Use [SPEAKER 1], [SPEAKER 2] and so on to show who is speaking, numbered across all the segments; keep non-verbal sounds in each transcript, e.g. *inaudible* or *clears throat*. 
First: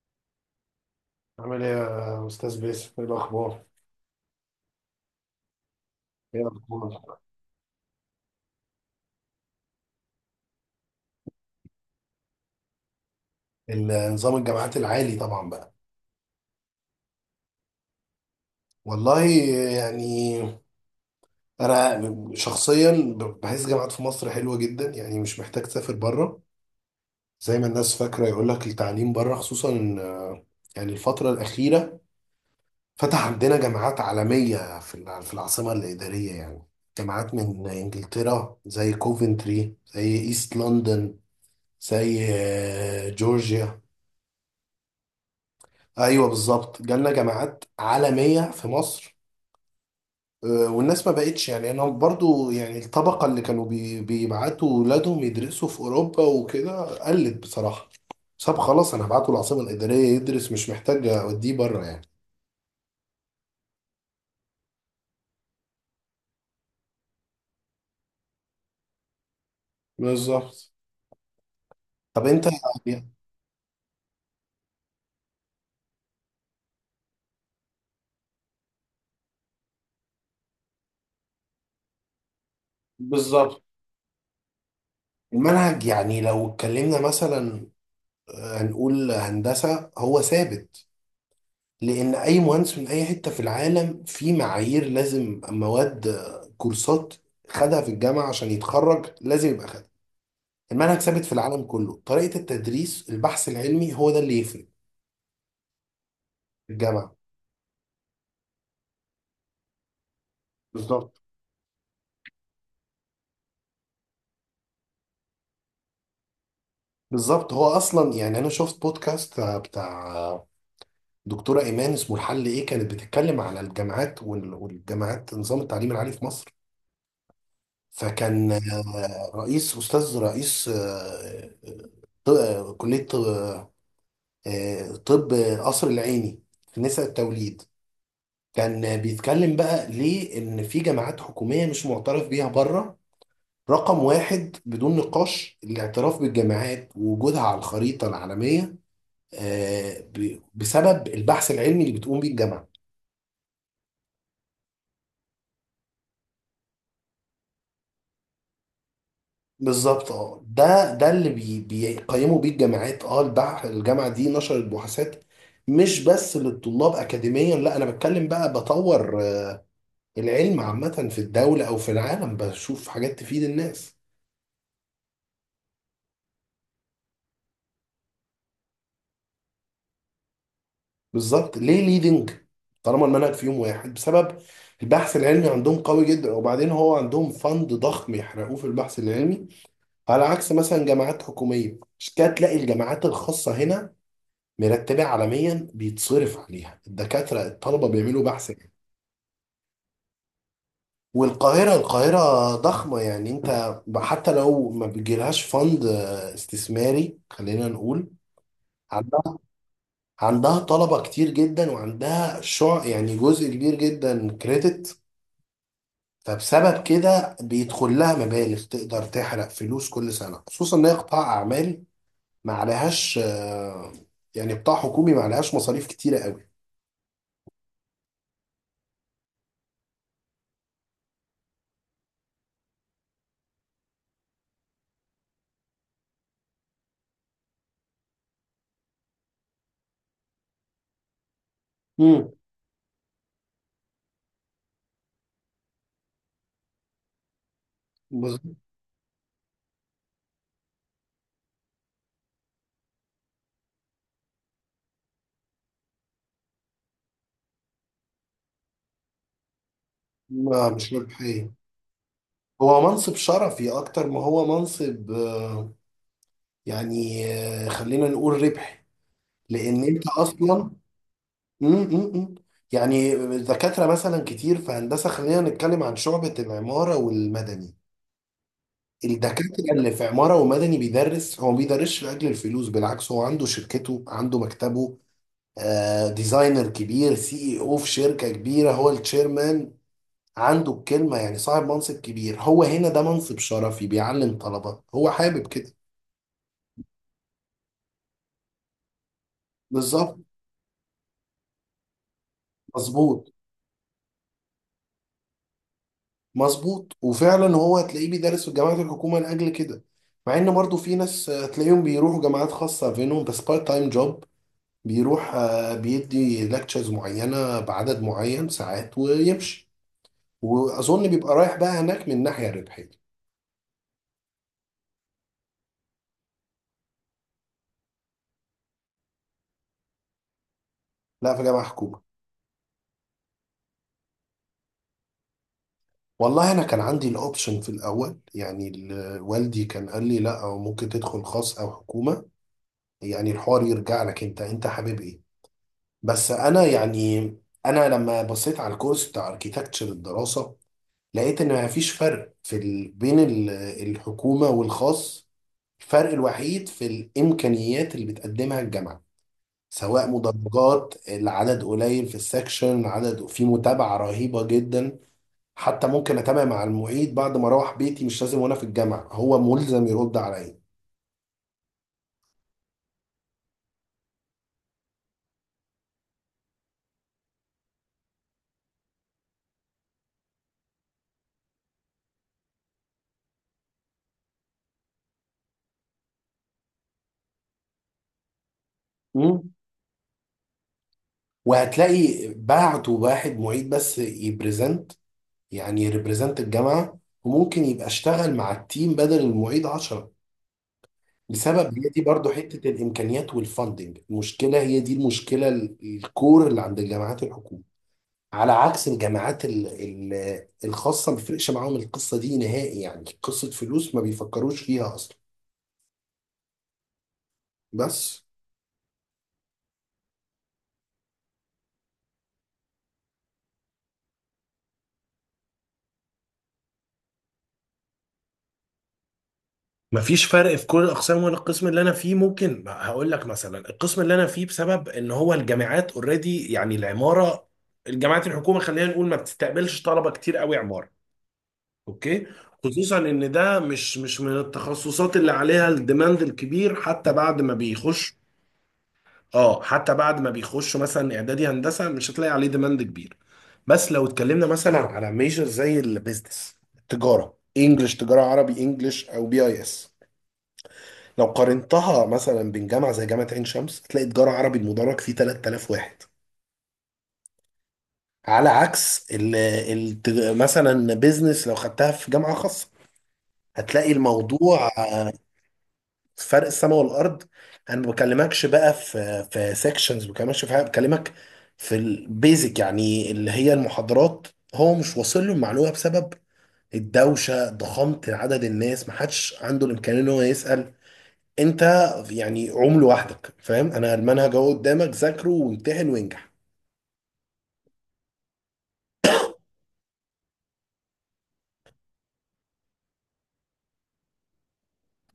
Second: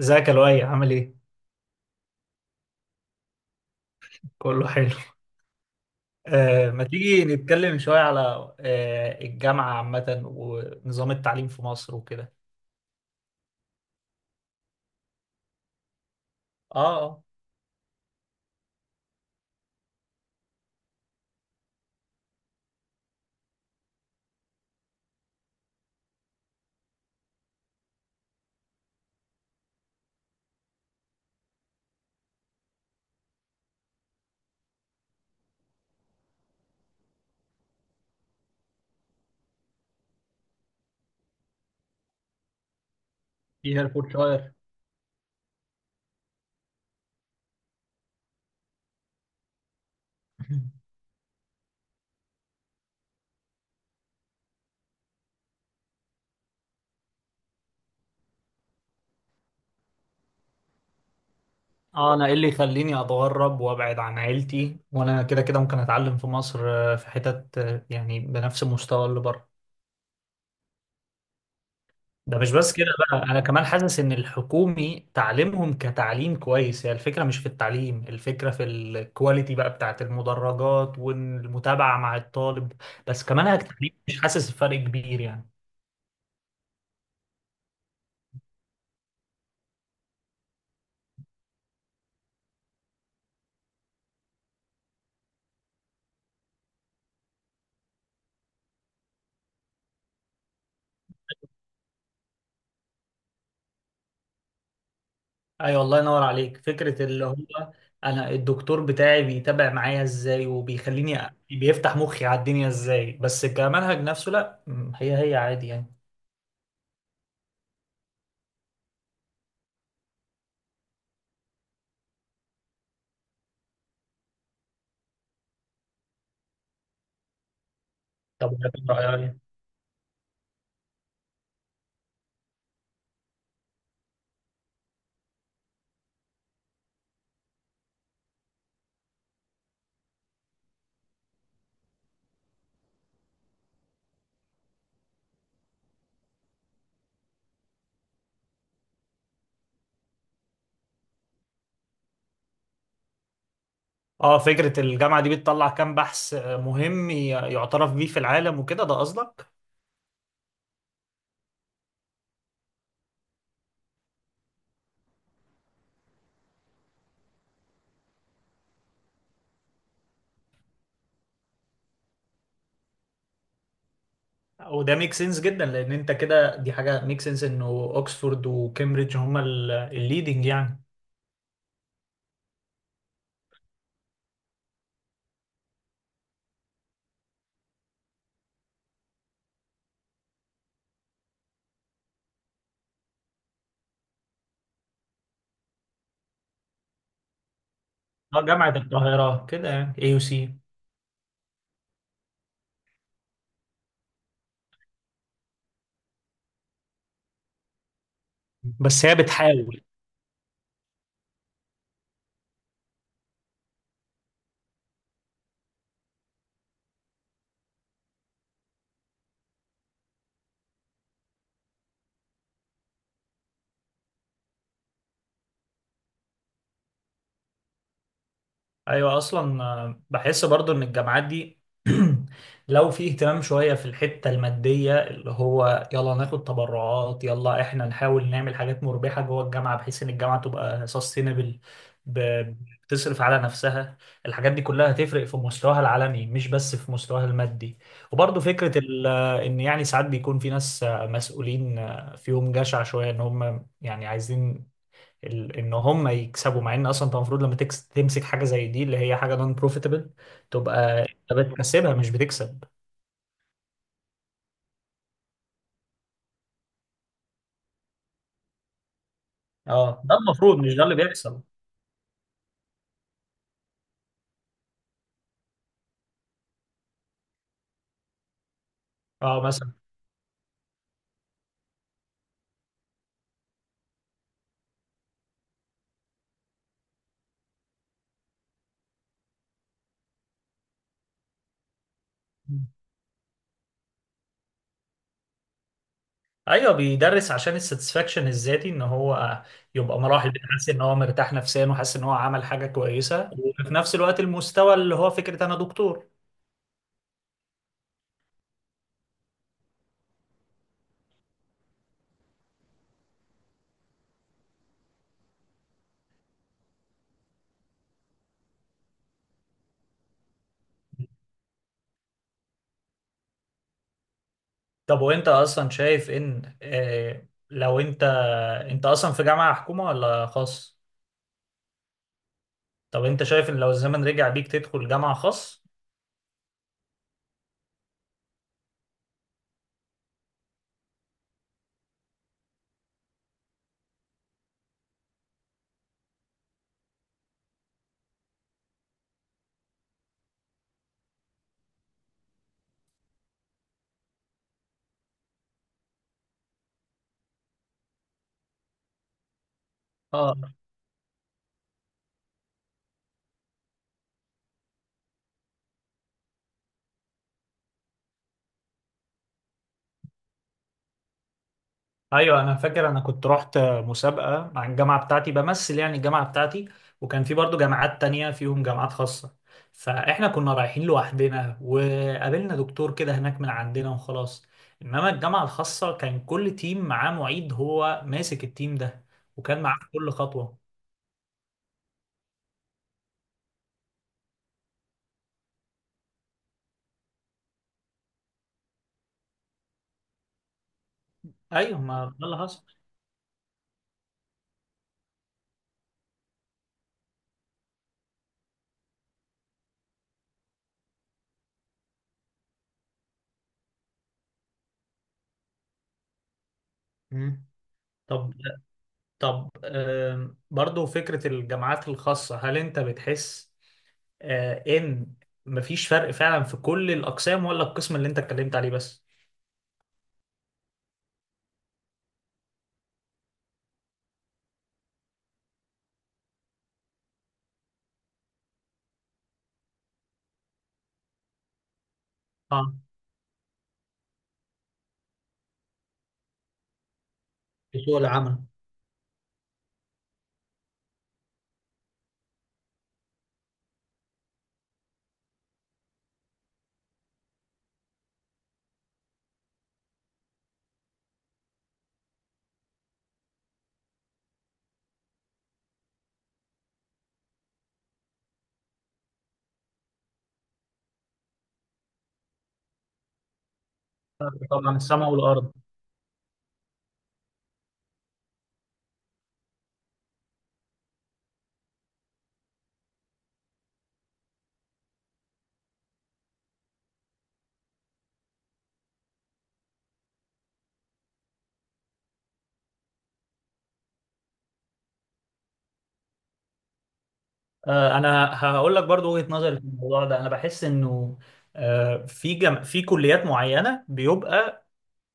[SPEAKER 1] ازيك يا لؤي؟ عامل ايه؟
[SPEAKER 2] عامل ايه يا استاذ باسم، ايه الاخبار؟
[SPEAKER 1] كله حلو.
[SPEAKER 2] ايه
[SPEAKER 1] آه، ما
[SPEAKER 2] الاخبار؟
[SPEAKER 1] تيجي نتكلم شوية على آه الجامعة عامة ونظام التعليم في مصر وكده.
[SPEAKER 2] النظام الجامعات العالي طبعا بقى.
[SPEAKER 1] اه.
[SPEAKER 2] والله، يعني انا شخصيا بحس جامعات في مصر حلوه جدا، يعني مش محتاج تسافر بره زي ما الناس فاكره يقول لك التعليم بره، خصوصا يعني الفتره الاخيره فتح عندنا جامعات عالميه في في العاصمه الاداريه، يعني جامعات من انجلترا زي كوفنتري، زي ايست لندن، زي
[SPEAKER 1] في
[SPEAKER 2] جورجيا.
[SPEAKER 1] هيرفورشاير.
[SPEAKER 2] ايوه بالظبط، جالنا جامعات عالميه في مصر.
[SPEAKER 1] *laughs*
[SPEAKER 2] والناس ما بقتش، يعني انا برضو يعني الطبقه اللي كانوا بيبعتوا ولادهم يدرسوا في اوروبا وكده، قلت بصراحه طب خلاص انا هبعته العاصمه الاداريه يدرس، مش محتاج اوديه بره يعني.
[SPEAKER 1] اه، انا ايه اللي يخليني اتغرب وابعد عن عيلتي وانا كده كده ممكن اتعلم في مصر، في حتت يعني بنفس المستوى اللي بره.
[SPEAKER 2] بالظبط. طب
[SPEAKER 1] ده
[SPEAKER 2] انت،
[SPEAKER 1] مش بس كده
[SPEAKER 2] يعني
[SPEAKER 1] بقى، انا كمان حاسس ان الحكومي تعليمهم كتعليم كويس. هي الفكره مش في التعليم، الفكره في الكواليتي بقى بتاعت المدرجات والمتابعه مع الطالب. بس كمان
[SPEAKER 2] بالظبط.
[SPEAKER 1] كتعليم مش حاسس بفرق كبير يعني.
[SPEAKER 2] المنهج يعني لو اتكلمنا مثلا، هنقول هندسه هو ثابت، لان اي مهندس من اي حته في العالم في معايير لازم مواد، كورسات خدها في الجامعه عشان يتخرج، لازم يبقى خدها. المنهج ثابت في العالم كله، طريقه التدريس البحث العلمي هو ده اللي يفرق
[SPEAKER 1] ايوه، الله ينور عليك.
[SPEAKER 2] في
[SPEAKER 1] فكره
[SPEAKER 2] الجامعه.
[SPEAKER 1] اللي هو انا الدكتور بتاعي بيتابع معايا ازاي، وبيخليني
[SPEAKER 2] بالظبط
[SPEAKER 1] بيفتح مخي على الدنيا ازاي. بس كمنهج نفسه، لا هي عادي يعني.
[SPEAKER 2] بالظبط. هو اصلا يعني انا شفت بودكاست بتاع دكتوره ايمان اسمه الحل ايه، كانت بتتكلم على الجامعات والجامعات نظام التعليم العالي في مصر.
[SPEAKER 1] طب
[SPEAKER 2] فكان رئيس استاذ رئيس آه، كليه طب، طب قصر العيني في نساء التوليد. كان بيتكلم بقى ليه ان في جامعات حكوميه مش معترف بيها بره. رقم واحد بدون نقاش الاعتراف بالجامعات ووجودها على الخريطه العالميه، بسبب البحث العلمي اللي بتقوم بيه الجامعه.
[SPEAKER 1] اه، فكرة الجامعة دي بتطلع كام بحث مهم يعترف بيه في العالم وكده؟ ده قصدك.
[SPEAKER 2] بالظبط، اه ده اللي بيقيموا بيه الجامعات. اه الجامعه دي نشرت بحوثات مش بس للطلاب اكاديميا، لا، انا بتكلم بقى بطور العلم عامة في الدولة أو في العالم، بشوف حاجات تفيد الناس.
[SPEAKER 1] وده ميك سنس جدا، لان انت كده دي حاجة ميك سنس انه اوكسفورد وكامبريدج هما الليدنج يعني.
[SPEAKER 2] بالظبط ليه ليدنج؟ طالما المنهج فيهم واحد، بسبب البحث العلمي عندهم قوي جدا، وبعدين هو عندهم فند ضخم يحرقوه في البحث العلمي، على عكس مثلا جامعات حكومية. مش كده، تلاقي الجامعات الخاصة هنا مرتبة عالميا، بيتصرف عليها الدكاترة، الطلبة بيعملوا
[SPEAKER 1] اه،
[SPEAKER 2] بحث علمي.
[SPEAKER 1] جامعة القاهرة كده يعني، اي يو سي.
[SPEAKER 2] والقاهرة، القاهرة ضخمة يعني، انت حتى لو ما بيجيلهاش فند استثماري خلينا نقول،
[SPEAKER 1] بس هي بتحاول.
[SPEAKER 2] عندها طلبة كتير جدا وعندها شع يعني جزء كبير جدا كريدت، فبسبب كده بيدخل لها مبالغ تقدر تحرق فلوس كل سنة، خصوصا ان هي قطاع اعمال، ما عليهاش يعني قطاع حكومي ما عليهاش مصاريف كتيرة قوي.
[SPEAKER 1] ايوه اصلا، بحس برضو ان الجامعات دي *clears throat* لو في اهتمام شويه في الحته الماديه، اللي هو يلا ناخد تبرعات، يلا احنا نحاول نعمل حاجات مربحه جوه الجامعه، بحيث ان الجامعه تبقى سستينبل،
[SPEAKER 2] امم.
[SPEAKER 1] بتصرف على نفسها. الحاجات دي كلها هتفرق في مستواها العلمي، مش بس في مستواها المادي. وبرضو
[SPEAKER 2] بالظبط.
[SPEAKER 1] فكره ان يعني ساعات بيكون في ناس مسؤولين فيهم جشع شويه، ان هم يعني عايزين ان هم يكسبوا، مع ان اصلا انت المفروض لما تمسك حاجه زي دي اللي هي حاجه نون بروفيتبل،
[SPEAKER 2] ما مش
[SPEAKER 1] تبقى انت
[SPEAKER 2] ربحية.
[SPEAKER 1] بتكسبها مش بتكسب.
[SPEAKER 2] هو منصب شرفي اكتر ما هو منصب يعني خلينا نقول ربحي، لان
[SPEAKER 1] اه،
[SPEAKER 2] انت
[SPEAKER 1] ده المفروض،
[SPEAKER 2] اصلا.
[SPEAKER 1] مش ده اللي بيحصل.
[SPEAKER 2] إمم، إمم. يعني الدكاترة مثلا كتير في هندسة، خلينا نتكلم عن شعبة العمارة والمدني.
[SPEAKER 1] اه
[SPEAKER 2] الدكاترة
[SPEAKER 1] مثلا.
[SPEAKER 2] اللي في عمارة ومدني بيدرس، هو ما بيدرسش لأجل الفلوس، بالعكس هو عنده شركته، عنده مكتبه، آه ديزاينر كبير، سي اي او في شركة كبيرة، هو التشيرمان، عنده الكلمة، يعني صاحب منصب كبير. هو هنا ده منصب شرفي، بيعلم طلبة هو حابب كده.
[SPEAKER 1] ايوه، بيدرس عشان الساتسفاكشن الذاتي، ان هو يبقى
[SPEAKER 2] بالظبط.
[SPEAKER 1] مراحل حاسس ان هو مرتاح نفسيا، وحاسس ان هو عمل حاجه كويسه،
[SPEAKER 2] مظبوط
[SPEAKER 1] وفي نفس الوقت المستوى اللي هو فكره انا دكتور.
[SPEAKER 2] مظبوط. وفعلا هو هتلاقيه بيدرس في جامعات الحكومه لاجل كده، مع ان برضو في ناس تلاقيهم بيروحوا جامعات خاصه، فينهم بس بارت تايم جوب، بيروح بيدي لكتشرز معينه بعدد معين ساعات ويمشي. واظن بيبقى رايح بقى هناك من ناحيه ربحيه.
[SPEAKER 1] طب وانت اصلا شايف ان لو انت، انت اصلا في جامعه حكومه ولا خاص؟
[SPEAKER 2] لا، في جامعه حكومه.
[SPEAKER 1] طب انت شايف ان لو الزمن رجع بيك تدخل جامعه خاص؟
[SPEAKER 2] والله انا كان عندي الاوبشن في الاول، يعني والدي كان قال لي لا، أو ممكن تدخل خاص او حكومه، يعني الحوار يرجع لك انت، انت حابب ايه. بس انا يعني، انا لما بصيت على الكورس بتاع اركيتكتشر الدراسه، لقيت ان ما فيش فرق في بين الحكومه والخاص. الفرق الوحيد في الامكانيات اللي بتقدمها الجامعه، سواء
[SPEAKER 1] اه.
[SPEAKER 2] مدرجات العدد قليل في السكشن، عدد في متابعه رهيبه جدا. حتى ممكن اتابع مع المعيد بعد ما اروح بيتي، مش لازم وانا في الجامعه، هو ملزم يرد عليا.
[SPEAKER 1] ايوه انا فاكر، انا كنت رحت مسابقه مع الجامعه بتاعتي، بمثل يعني الجامعه بتاعتي، وكان في برضو جامعات تانية فيهم جامعات خاصه. فاحنا كنا رايحين لوحدنا، وقابلنا دكتور كده هناك من عندنا وخلاص. انما الجامعه الخاصه كان كل تيم معاه معيد هو ماسك التيم ده،
[SPEAKER 2] مم.
[SPEAKER 1] وكان معاه في كل خطوه.
[SPEAKER 2] وهتلاقي بعتوا واحد معيد بس يبريزنت، يعني يريبريزنت الجامعه، وممكن يبقى اشتغل مع التيم بدل المعيد 10، لسبب
[SPEAKER 1] ايوه،
[SPEAKER 2] هي دي
[SPEAKER 1] ما ده
[SPEAKER 2] برضو
[SPEAKER 1] اللي
[SPEAKER 2] حته
[SPEAKER 1] حصل.
[SPEAKER 2] الامكانيات والفاندنج. المشكله هي دي المشكله، الكور اللي عند الجامعات الحكوميه. على عكس الجامعات الخاصه، ما بيفرقش معاهم القصه دي نهائي، يعني قصه فلوس ما بيفكروش فيها اصلا.
[SPEAKER 1] مم.
[SPEAKER 2] بس،
[SPEAKER 1] طب، طب برضو فكرة الجامعات الخاصة، هل انت بتحس ان مفيش فرق فعلا في كل الاقسام، ولا القسم اللي انت اتكلمت عليه بس؟
[SPEAKER 2] مفيش فرق في كل الاقسام ولا القسم اللي انا فيه. ممكن هقول لك مثلا القسم اللي انا فيه، بسبب ان هو الجامعات اوريدي يعني العماره، الجامعات الحكومه خلينا نقول ما بتستقبلش طلبه كتير قوي عماره. اوكي،
[SPEAKER 1] اه،
[SPEAKER 2] خصوصا ان ده مش من التخصصات اللي عليها الديماند الكبير. حتى بعد ما
[SPEAKER 1] في سوق
[SPEAKER 2] بيخش،
[SPEAKER 1] العمل.
[SPEAKER 2] اه حتى بعد ما بيخشوا مثلا اعدادي هندسه، مش هتلاقي عليه ديماند كبير. بس لو اتكلمنا مثلا على ميجر زي البيزنس، التجاره انجلش، تجاره عربي انجلش، او بي اي اس، لو قارنتها مثلا بين جامعه زي جامعه عين شمس، هتلاقي تجاره عربي المدرج فيه 3,000 واحد، على عكس ال مثلا بيزنس لو خدتها في جامعه خاصه، هتلاقي
[SPEAKER 1] فرق
[SPEAKER 2] الموضوع
[SPEAKER 1] طبعا السماء والارض.
[SPEAKER 2] فرق السماء والارض. انا ما بكلمكش بقى في سيكشنز، ما بكلمكش في حاجه، بكلمك في البيزك يعني اللي هي المحاضرات. هو مش واصل له المعلومه بسبب الدوشه، ضخامه عدد الناس، ما حدش عنده الامكانيه ان هو يسال. انت يعني عمل لوحدك، فاهم انا المنهج اهو قدامك، ذاكره وامتحن وانجح.
[SPEAKER 1] انا هقول لك برضو وجهة نظري في الموضوع ده. انا بحس انه في كليات معينة بيبقى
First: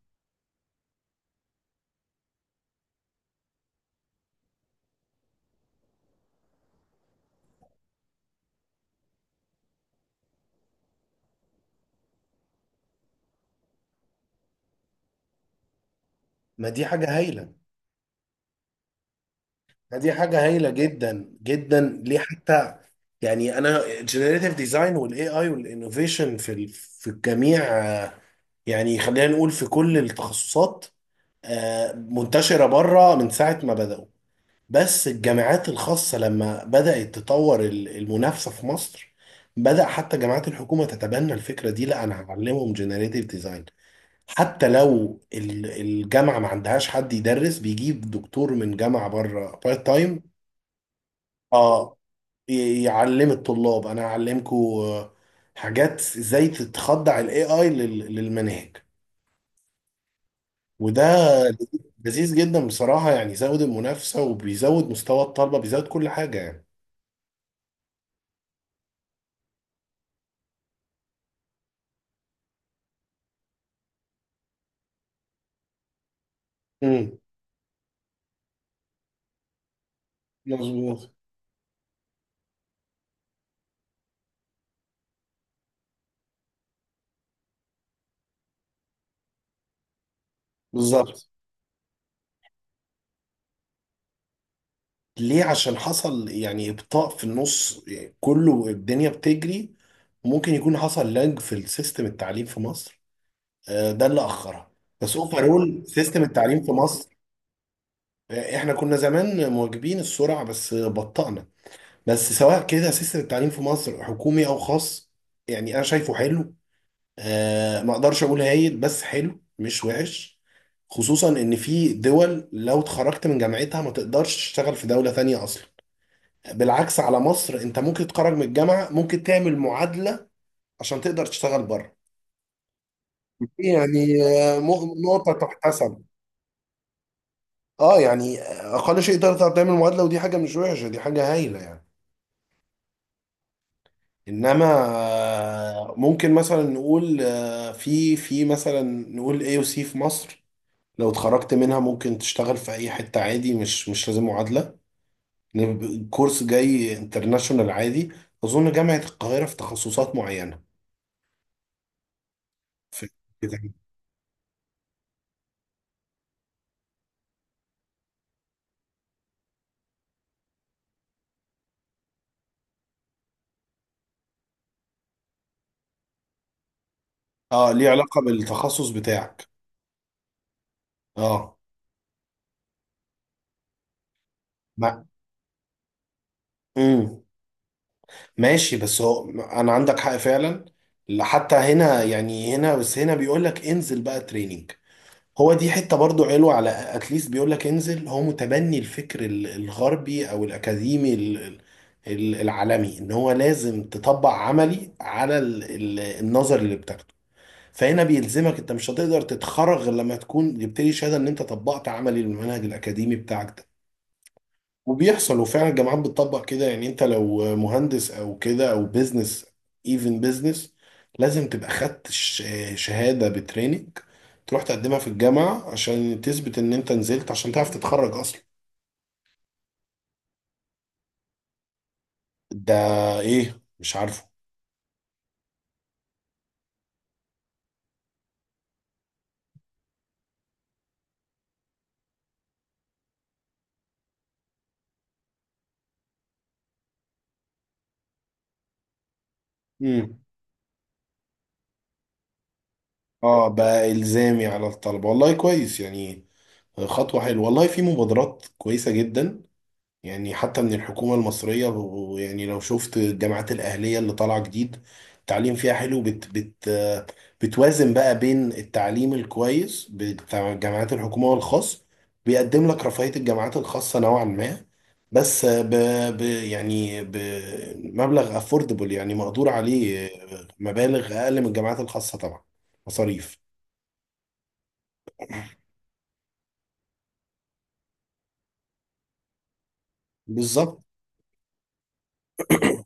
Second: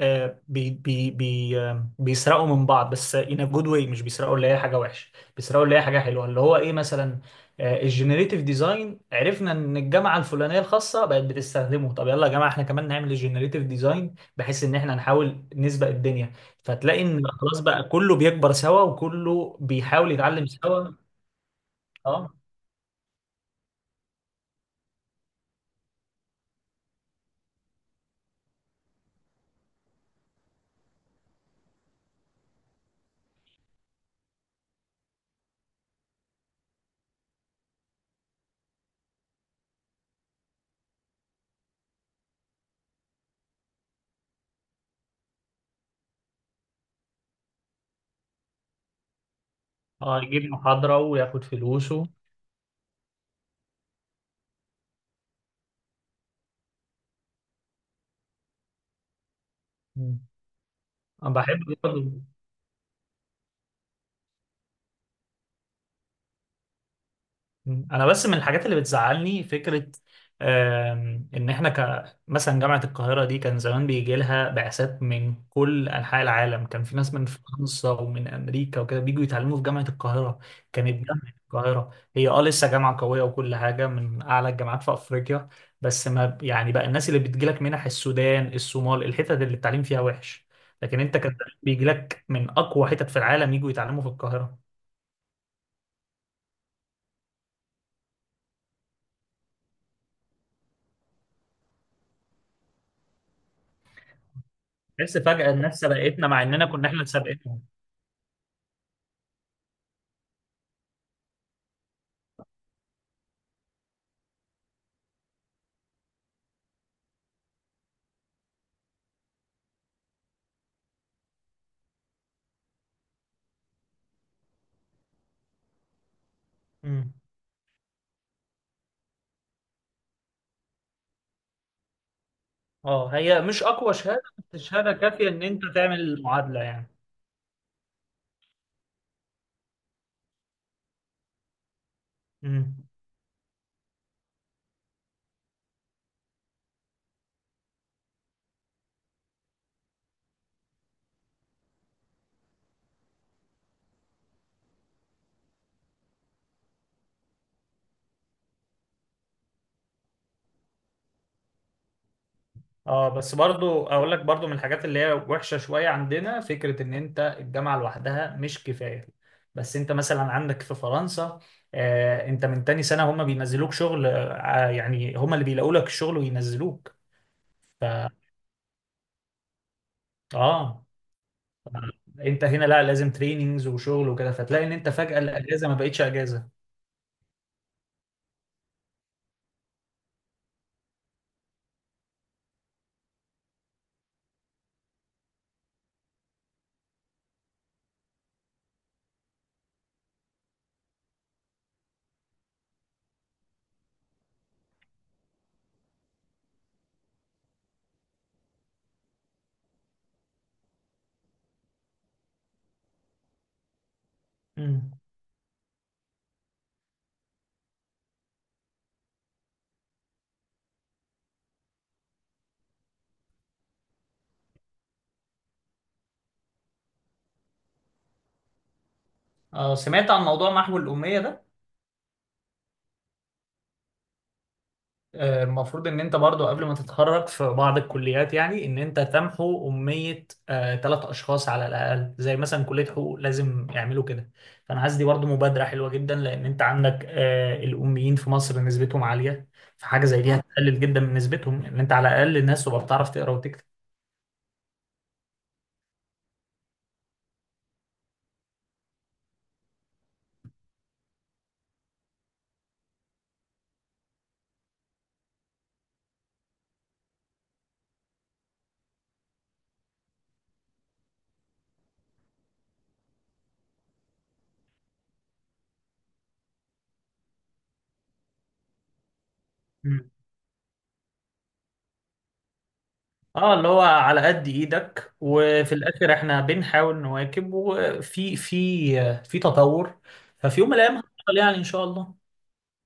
[SPEAKER 1] آه، بي بي بي آه، بيسرقوا من بعض، بس in a good way. مش بيسرقوا اللي هي حاجة وحشة، بيسرقوا اللي هي حاجة حلوة. اللي هو ايه مثلا؟ الجنريتيف ديزاين. عرفنا ان الجامعة الفلانية الخاصة بقت بتستخدمه، طب يلا يا جماعة احنا كمان نعمل الجنريتيف ديزاين، بحيث ان احنا نحاول نسبق الدنيا.
[SPEAKER 2] ما دي
[SPEAKER 1] فتلاقي
[SPEAKER 2] حاجه
[SPEAKER 1] ان
[SPEAKER 2] هايله.
[SPEAKER 1] خلاص بقى كله بيكبر سوا، وكله
[SPEAKER 2] ما دي
[SPEAKER 1] بيحاول
[SPEAKER 2] حاجه
[SPEAKER 1] يتعلم
[SPEAKER 2] هايله
[SPEAKER 1] سوا.
[SPEAKER 2] جدا جدا، ليه
[SPEAKER 1] اه.
[SPEAKER 2] حتى يعني انا، الجنريتيف ديزاين والاي اي والانوفيشن في في الجميع، يعني خلينا نقول في كل التخصصات، منتشره بره من ساعه ما بداوا. بس الجامعات الخاصه لما بدات تطور المنافسه في مصر، بدأ حتى جامعات الحكومة تتبنى الفكرة دي، لا أنا هعلمهم جنريتيف ديزاين. حتى لو الجامعة ما عندهاش حد يدرس، بيجيب دكتور من جامعة بره بارت
[SPEAKER 1] اه،
[SPEAKER 2] تايم.
[SPEAKER 1] يجيب محاضرة وياخد
[SPEAKER 2] اه
[SPEAKER 1] فلوسه.
[SPEAKER 2] يعلم الطلاب انا هعلمكم حاجات ازاي تتخضع الاي اي للمناهج،
[SPEAKER 1] مم. انا
[SPEAKER 2] وده
[SPEAKER 1] بحب.
[SPEAKER 2] لذيذ جدا بصراحة، يعني يزود المنافسة وبيزود مستوى الطلبة، بيزود كل حاجة يعني.
[SPEAKER 1] مم. انا بس من الحاجات اللي بتزعلني فكره ان احنا ك مثلا جامعه القاهره دي كان زمان بيجي لها بعثات من كل انحاء العالم. كان في
[SPEAKER 2] امم.
[SPEAKER 1] ناس من فرنسا ومن امريكا وكده بيجوا يتعلموا في جامعه القاهره. كانت
[SPEAKER 2] مظبوط.
[SPEAKER 1] جامعه القاهره هي اه لسه جامعه قويه وكل حاجه، من اعلى الجامعات في افريقيا. بس ما يعني بقى الناس اللي بتجيلك منح، السودان، الصومال، الحتت اللي التعليم فيها وحش. لكن انت
[SPEAKER 2] بالظبط.
[SPEAKER 1] كان بيجيلك من اقوى حتت في العالم يجوا يتعلموا في القاهره.
[SPEAKER 2] ليه؟ عشان حصل يعني ابطاء في النص يعني، كله الدنيا بتجري، ممكن يكون حصل لاج في السيستم التعليم في مصر، ده اللي اخرها. بس
[SPEAKER 1] بس فجأة الناس
[SPEAKER 2] اوفرول سيستم
[SPEAKER 1] سبقتنا، مع
[SPEAKER 2] التعليم
[SPEAKER 1] اننا
[SPEAKER 2] في
[SPEAKER 1] كنا احنا
[SPEAKER 2] مصر،
[SPEAKER 1] سابقين.
[SPEAKER 2] احنا كنا زمان مواكبين السرعه، بس بطأنا. بس سواء كده سيستم التعليم في مصر حكومي او خاص، يعني انا شايفه حلو، ما اقدرش اقول هايل، بس حلو مش وحش. خصوصا ان في دول لو اتخرجت من جامعتها ما تقدرش تشتغل في دوله ثانيه اصلا، بالعكس
[SPEAKER 1] مم.
[SPEAKER 2] على مصر انت ممكن تتخرج من الجامعه، ممكن تعمل معادله عشان تقدر تشتغل بره.
[SPEAKER 1] اه هي مش اقوى
[SPEAKER 2] يعني
[SPEAKER 1] شهاده، بس شهاده كافيه
[SPEAKER 2] نقطه
[SPEAKER 1] ان انت تعمل
[SPEAKER 2] تحتسب.
[SPEAKER 1] المعادله يعني.
[SPEAKER 2] اه يعني اقل شيء تقدر تعمل معادله، ودي حاجه مش وحشه، دي حاجه هايله يعني.
[SPEAKER 1] مم.
[SPEAKER 2] انما ممكن مثلا نقول في مثلا نقول اي او سي في مصر، لو اتخرجت منها ممكن تشتغل في اي حته عادي، مش مش لازم معادله. الكورس جاي انترناشونال عادي، اظن جامعه القاهره في تخصصات معينه. في-
[SPEAKER 1] اه، بس برضو اقول لك برضو من الحاجات اللي هي وحشه شويه عندنا، فكره ان انت الجامعه لوحدها مش كفايه. بس انت مثلا عندك في فرنسا، آه انت من تاني سنه هم بينزلوك شغل، آه يعني هم اللي بيلاقوا لك الشغل وينزلوك.
[SPEAKER 2] اه،
[SPEAKER 1] ف
[SPEAKER 2] ليه علاقه بالتخصص بتاعك.
[SPEAKER 1] اه.
[SPEAKER 2] اه
[SPEAKER 1] انت هنا لا، لازم تريننجز وشغل وكده، فتلاقي ان انت
[SPEAKER 2] مع
[SPEAKER 1] فجاه الاجازه ما بقتش اجازه.
[SPEAKER 2] امم، ماشي بس هو انا عندك حق فعلا. حتى هنا يعني، هنا بس هنا بيقول لك انزل بقى تريننج، هو دي حتة برضو حلوة. على اتليست بيقول لك انزل، هو متبني الفكر الغربي او الاكاديمي العالمي، ان هو لازم تطبق عملي على النظر اللي بتاخده. فهنا بيلزمك، انت مش هتقدر تتخرج غير لما تكون جبت لي شهادة ان انت طبقت عملي للمنهج الاكاديمي بتاعك ده.
[SPEAKER 1] مم.
[SPEAKER 2] وبيحصل، وفعلا الجامعات بتطبق كده. يعني انت لو مهندس او كده، او بيزنس، ايفن بيزنس، لازم تبقى خدت شهادة بتريننج تروح تقدمها في الجامعة عشان تثبت ان انت نزلت، عشان تعرف تتخرج اصلا.
[SPEAKER 1] اه، سمعت عن موضوع محو الاميه ده؟
[SPEAKER 2] ده ايه؟ مش عارفه.
[SPEAKER 1] المفروض ان انت برضو قبل ما تتخرج في بعض الكليات، يعني ان انت تمحو امية ثلاث اشخاص على الاقل، زي مثلا كلية حقوق لازم يعملوا كده. فانا حاسس دي برضو مبادرة حلوة جدا، لان انت عندك الاميين في مصر نسبتهم عالية. فحاجة
[SPEAKER 2] امم.
[SPEAKER 1] زي دي هتقلل جدا من نسبتهم، ان انت على الاقل الناس تبقى بتعرف تقرا
[SPEAKER 2] اه
[SPEAKER 1] وتكتب.
[SPEAKER 2] بقى الزامي على الطلبة، والله كويس يعني، خطوة حلوة. والله في مبادرات كويسة جدا، يعني حتى من الحكومة المصرية يعني لو شفت الجامعات الأهلية اللي طالعة جديد، التعليم فيها حلو، بت بتوازن بقى بين التعليم الكويس بتاع جامعات الحكومة والخاص، بيقدم لك رفاهية الجامعات الخاصة نوعا ما، بس ب ب يعني بمبلغ افوردبل يعني مقدور عليه،
[SPEAKER 1] مم.
[SPEAKER 2] مبالغ أقل من الجامعات الخاصة طبعا، مصاريف.
[SPEAKER 1] اه، اللي هو على قد ايدك، وفي الاخر احنا بنحاول نواكب، وفي في آه، في تطور. ففي يوم من
[SPEAKER 2] بالظبط.
[SPEAKER 1] الايام هنوصل يعني ان شاء الله.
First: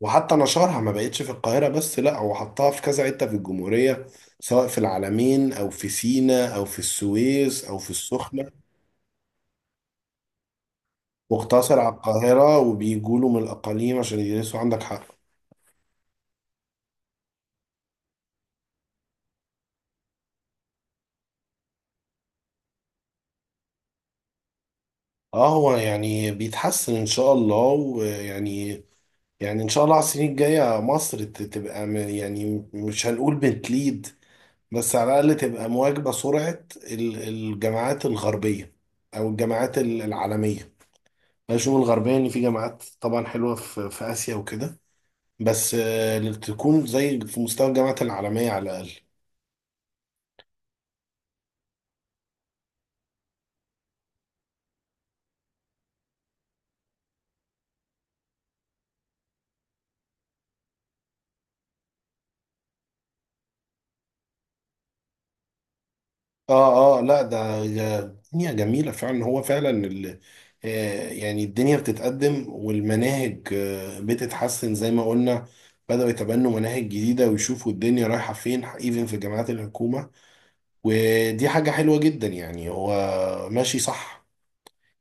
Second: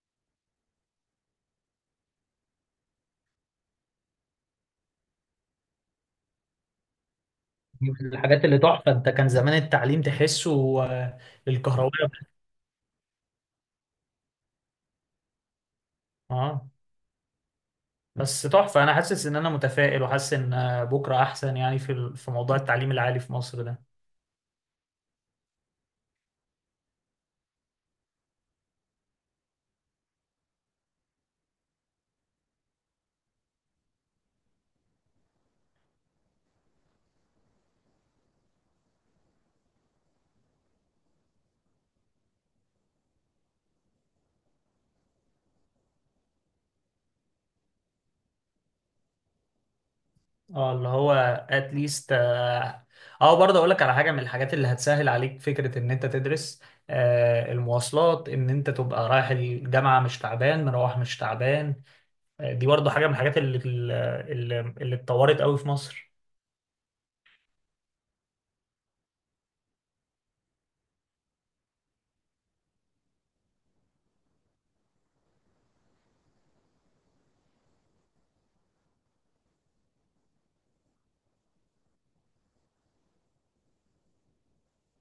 [SPEAKER 2] وحتى نشرها ما بقتش في القاهرة بس، لا، هو حطها في كذا حتة في الجمهورية، سواء في العلمين أو في سينا أو في السويس أو في
[SPEAKER 1] دي من الحاجات اللي
[SPEAKER 2] السخنة،
[SPEAKER 1] تحفة. انت كان زمان التعليم تحسه
[SPEAKER 2] واقتصر على
[SPEAKER 1] الكهربائي.
[SPEAKER 2] القاهرة وبيجوا له من الأقاليم عشان يدرسوا. عندك حق.
[SPEAKER 1] اه. بس تحفة، انا حاسس ان انا متفائل، وحاسس ان بكرة احسن يعني في موضوع التعليم العالي في مصر ده.
[SPEAKER 2] اه، هو يعني بيتحسن إن شاء الله، ويعني، يعني إن شاء الله على السنين الجاية مصر تبقى يعني مش هنقول بتليد، بس على الأقل تبقى مواكبة سرعة الجامعات الغربية، أو الجامعات العالمية، الشعوب الغربية، إن في جامعات طبعا حلوة في، في آسيا وكده، بس اللي تكون زي في مستوى الجامعات العالمية على الأقل.
[SPEAKER 1] اه اللي هو اتليست اه. برضه اقول لك على حاجة من الحاجات اللي هتسهل عليك فكرة ان انت تدرس: آه المواصلات. ان انت تبقى رايح الجامعة مش تعبان، مروح مش تعبان. دي برضه حاجة من الحاجات اللي اتطورت قوي في مصر.
[SPEAKER 2] آه آه لا ده دنيا جميلة فعلا. هو فعلا يعني الدنيا بتتقدم، والمناهج بتتحسن زي ما قلنا، بدأوا يتبنوا مناهج جديدة ويشوفوا الدنيا رايحة فين، ايفن في جامعات الحكومة، ودي حاجة حلوة جدا يعني. هو ماشي صح،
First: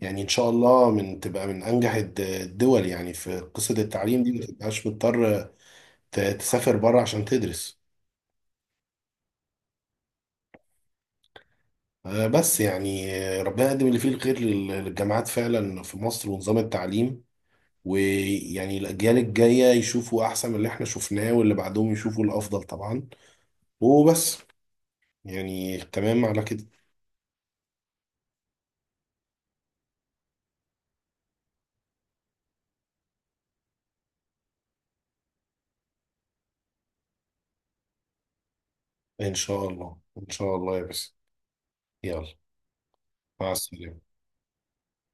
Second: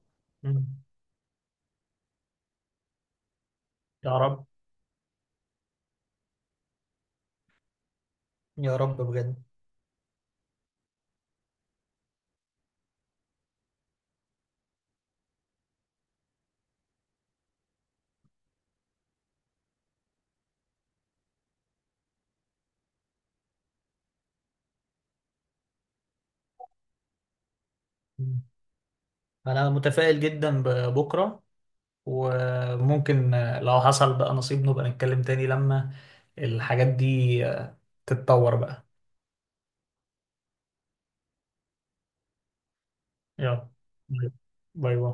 [SPEAKER 2] يعني ان شاء
[SPEAKER 1] مم.
[SPEAKER 2] الله من تبقى من انجح الدول يعني في قصة
[SPEAKER 1] يا
[SPEAKER 2] التعليم دي،
[SPEAKER 1] رب.
[SPEAKER 2] ما تبقاش مضطر تسافر بره عشان تدرس.
[SPEAKER 1] يا رب بجد.
[SPEAKER 2] بس يعني ربنا يقدم اللي فيه الخير للجامعات فعلا في مصر ونظام التعليم، ويعني الاجيال الجاية يشوفوا احسن من اللي احنا شفناه، واللي بعدهم يشوفوا الافضل طبعا. وبس، يعني تمام على كده.
[SPEAKER 1] انا متفائل جدا ببكره. وممكن لو حصل بقى نصيب نبقى نتكلم تاني لما الحاجات دي تتطور بقى.
[SPEAKER 2] ان شاء الله ان شاء الله، يا بس، يلا، مع
[SPEAKER 1] يلا.
[SPEAKER 2] السلامة.
[SPEAKER 1] باي. باي باي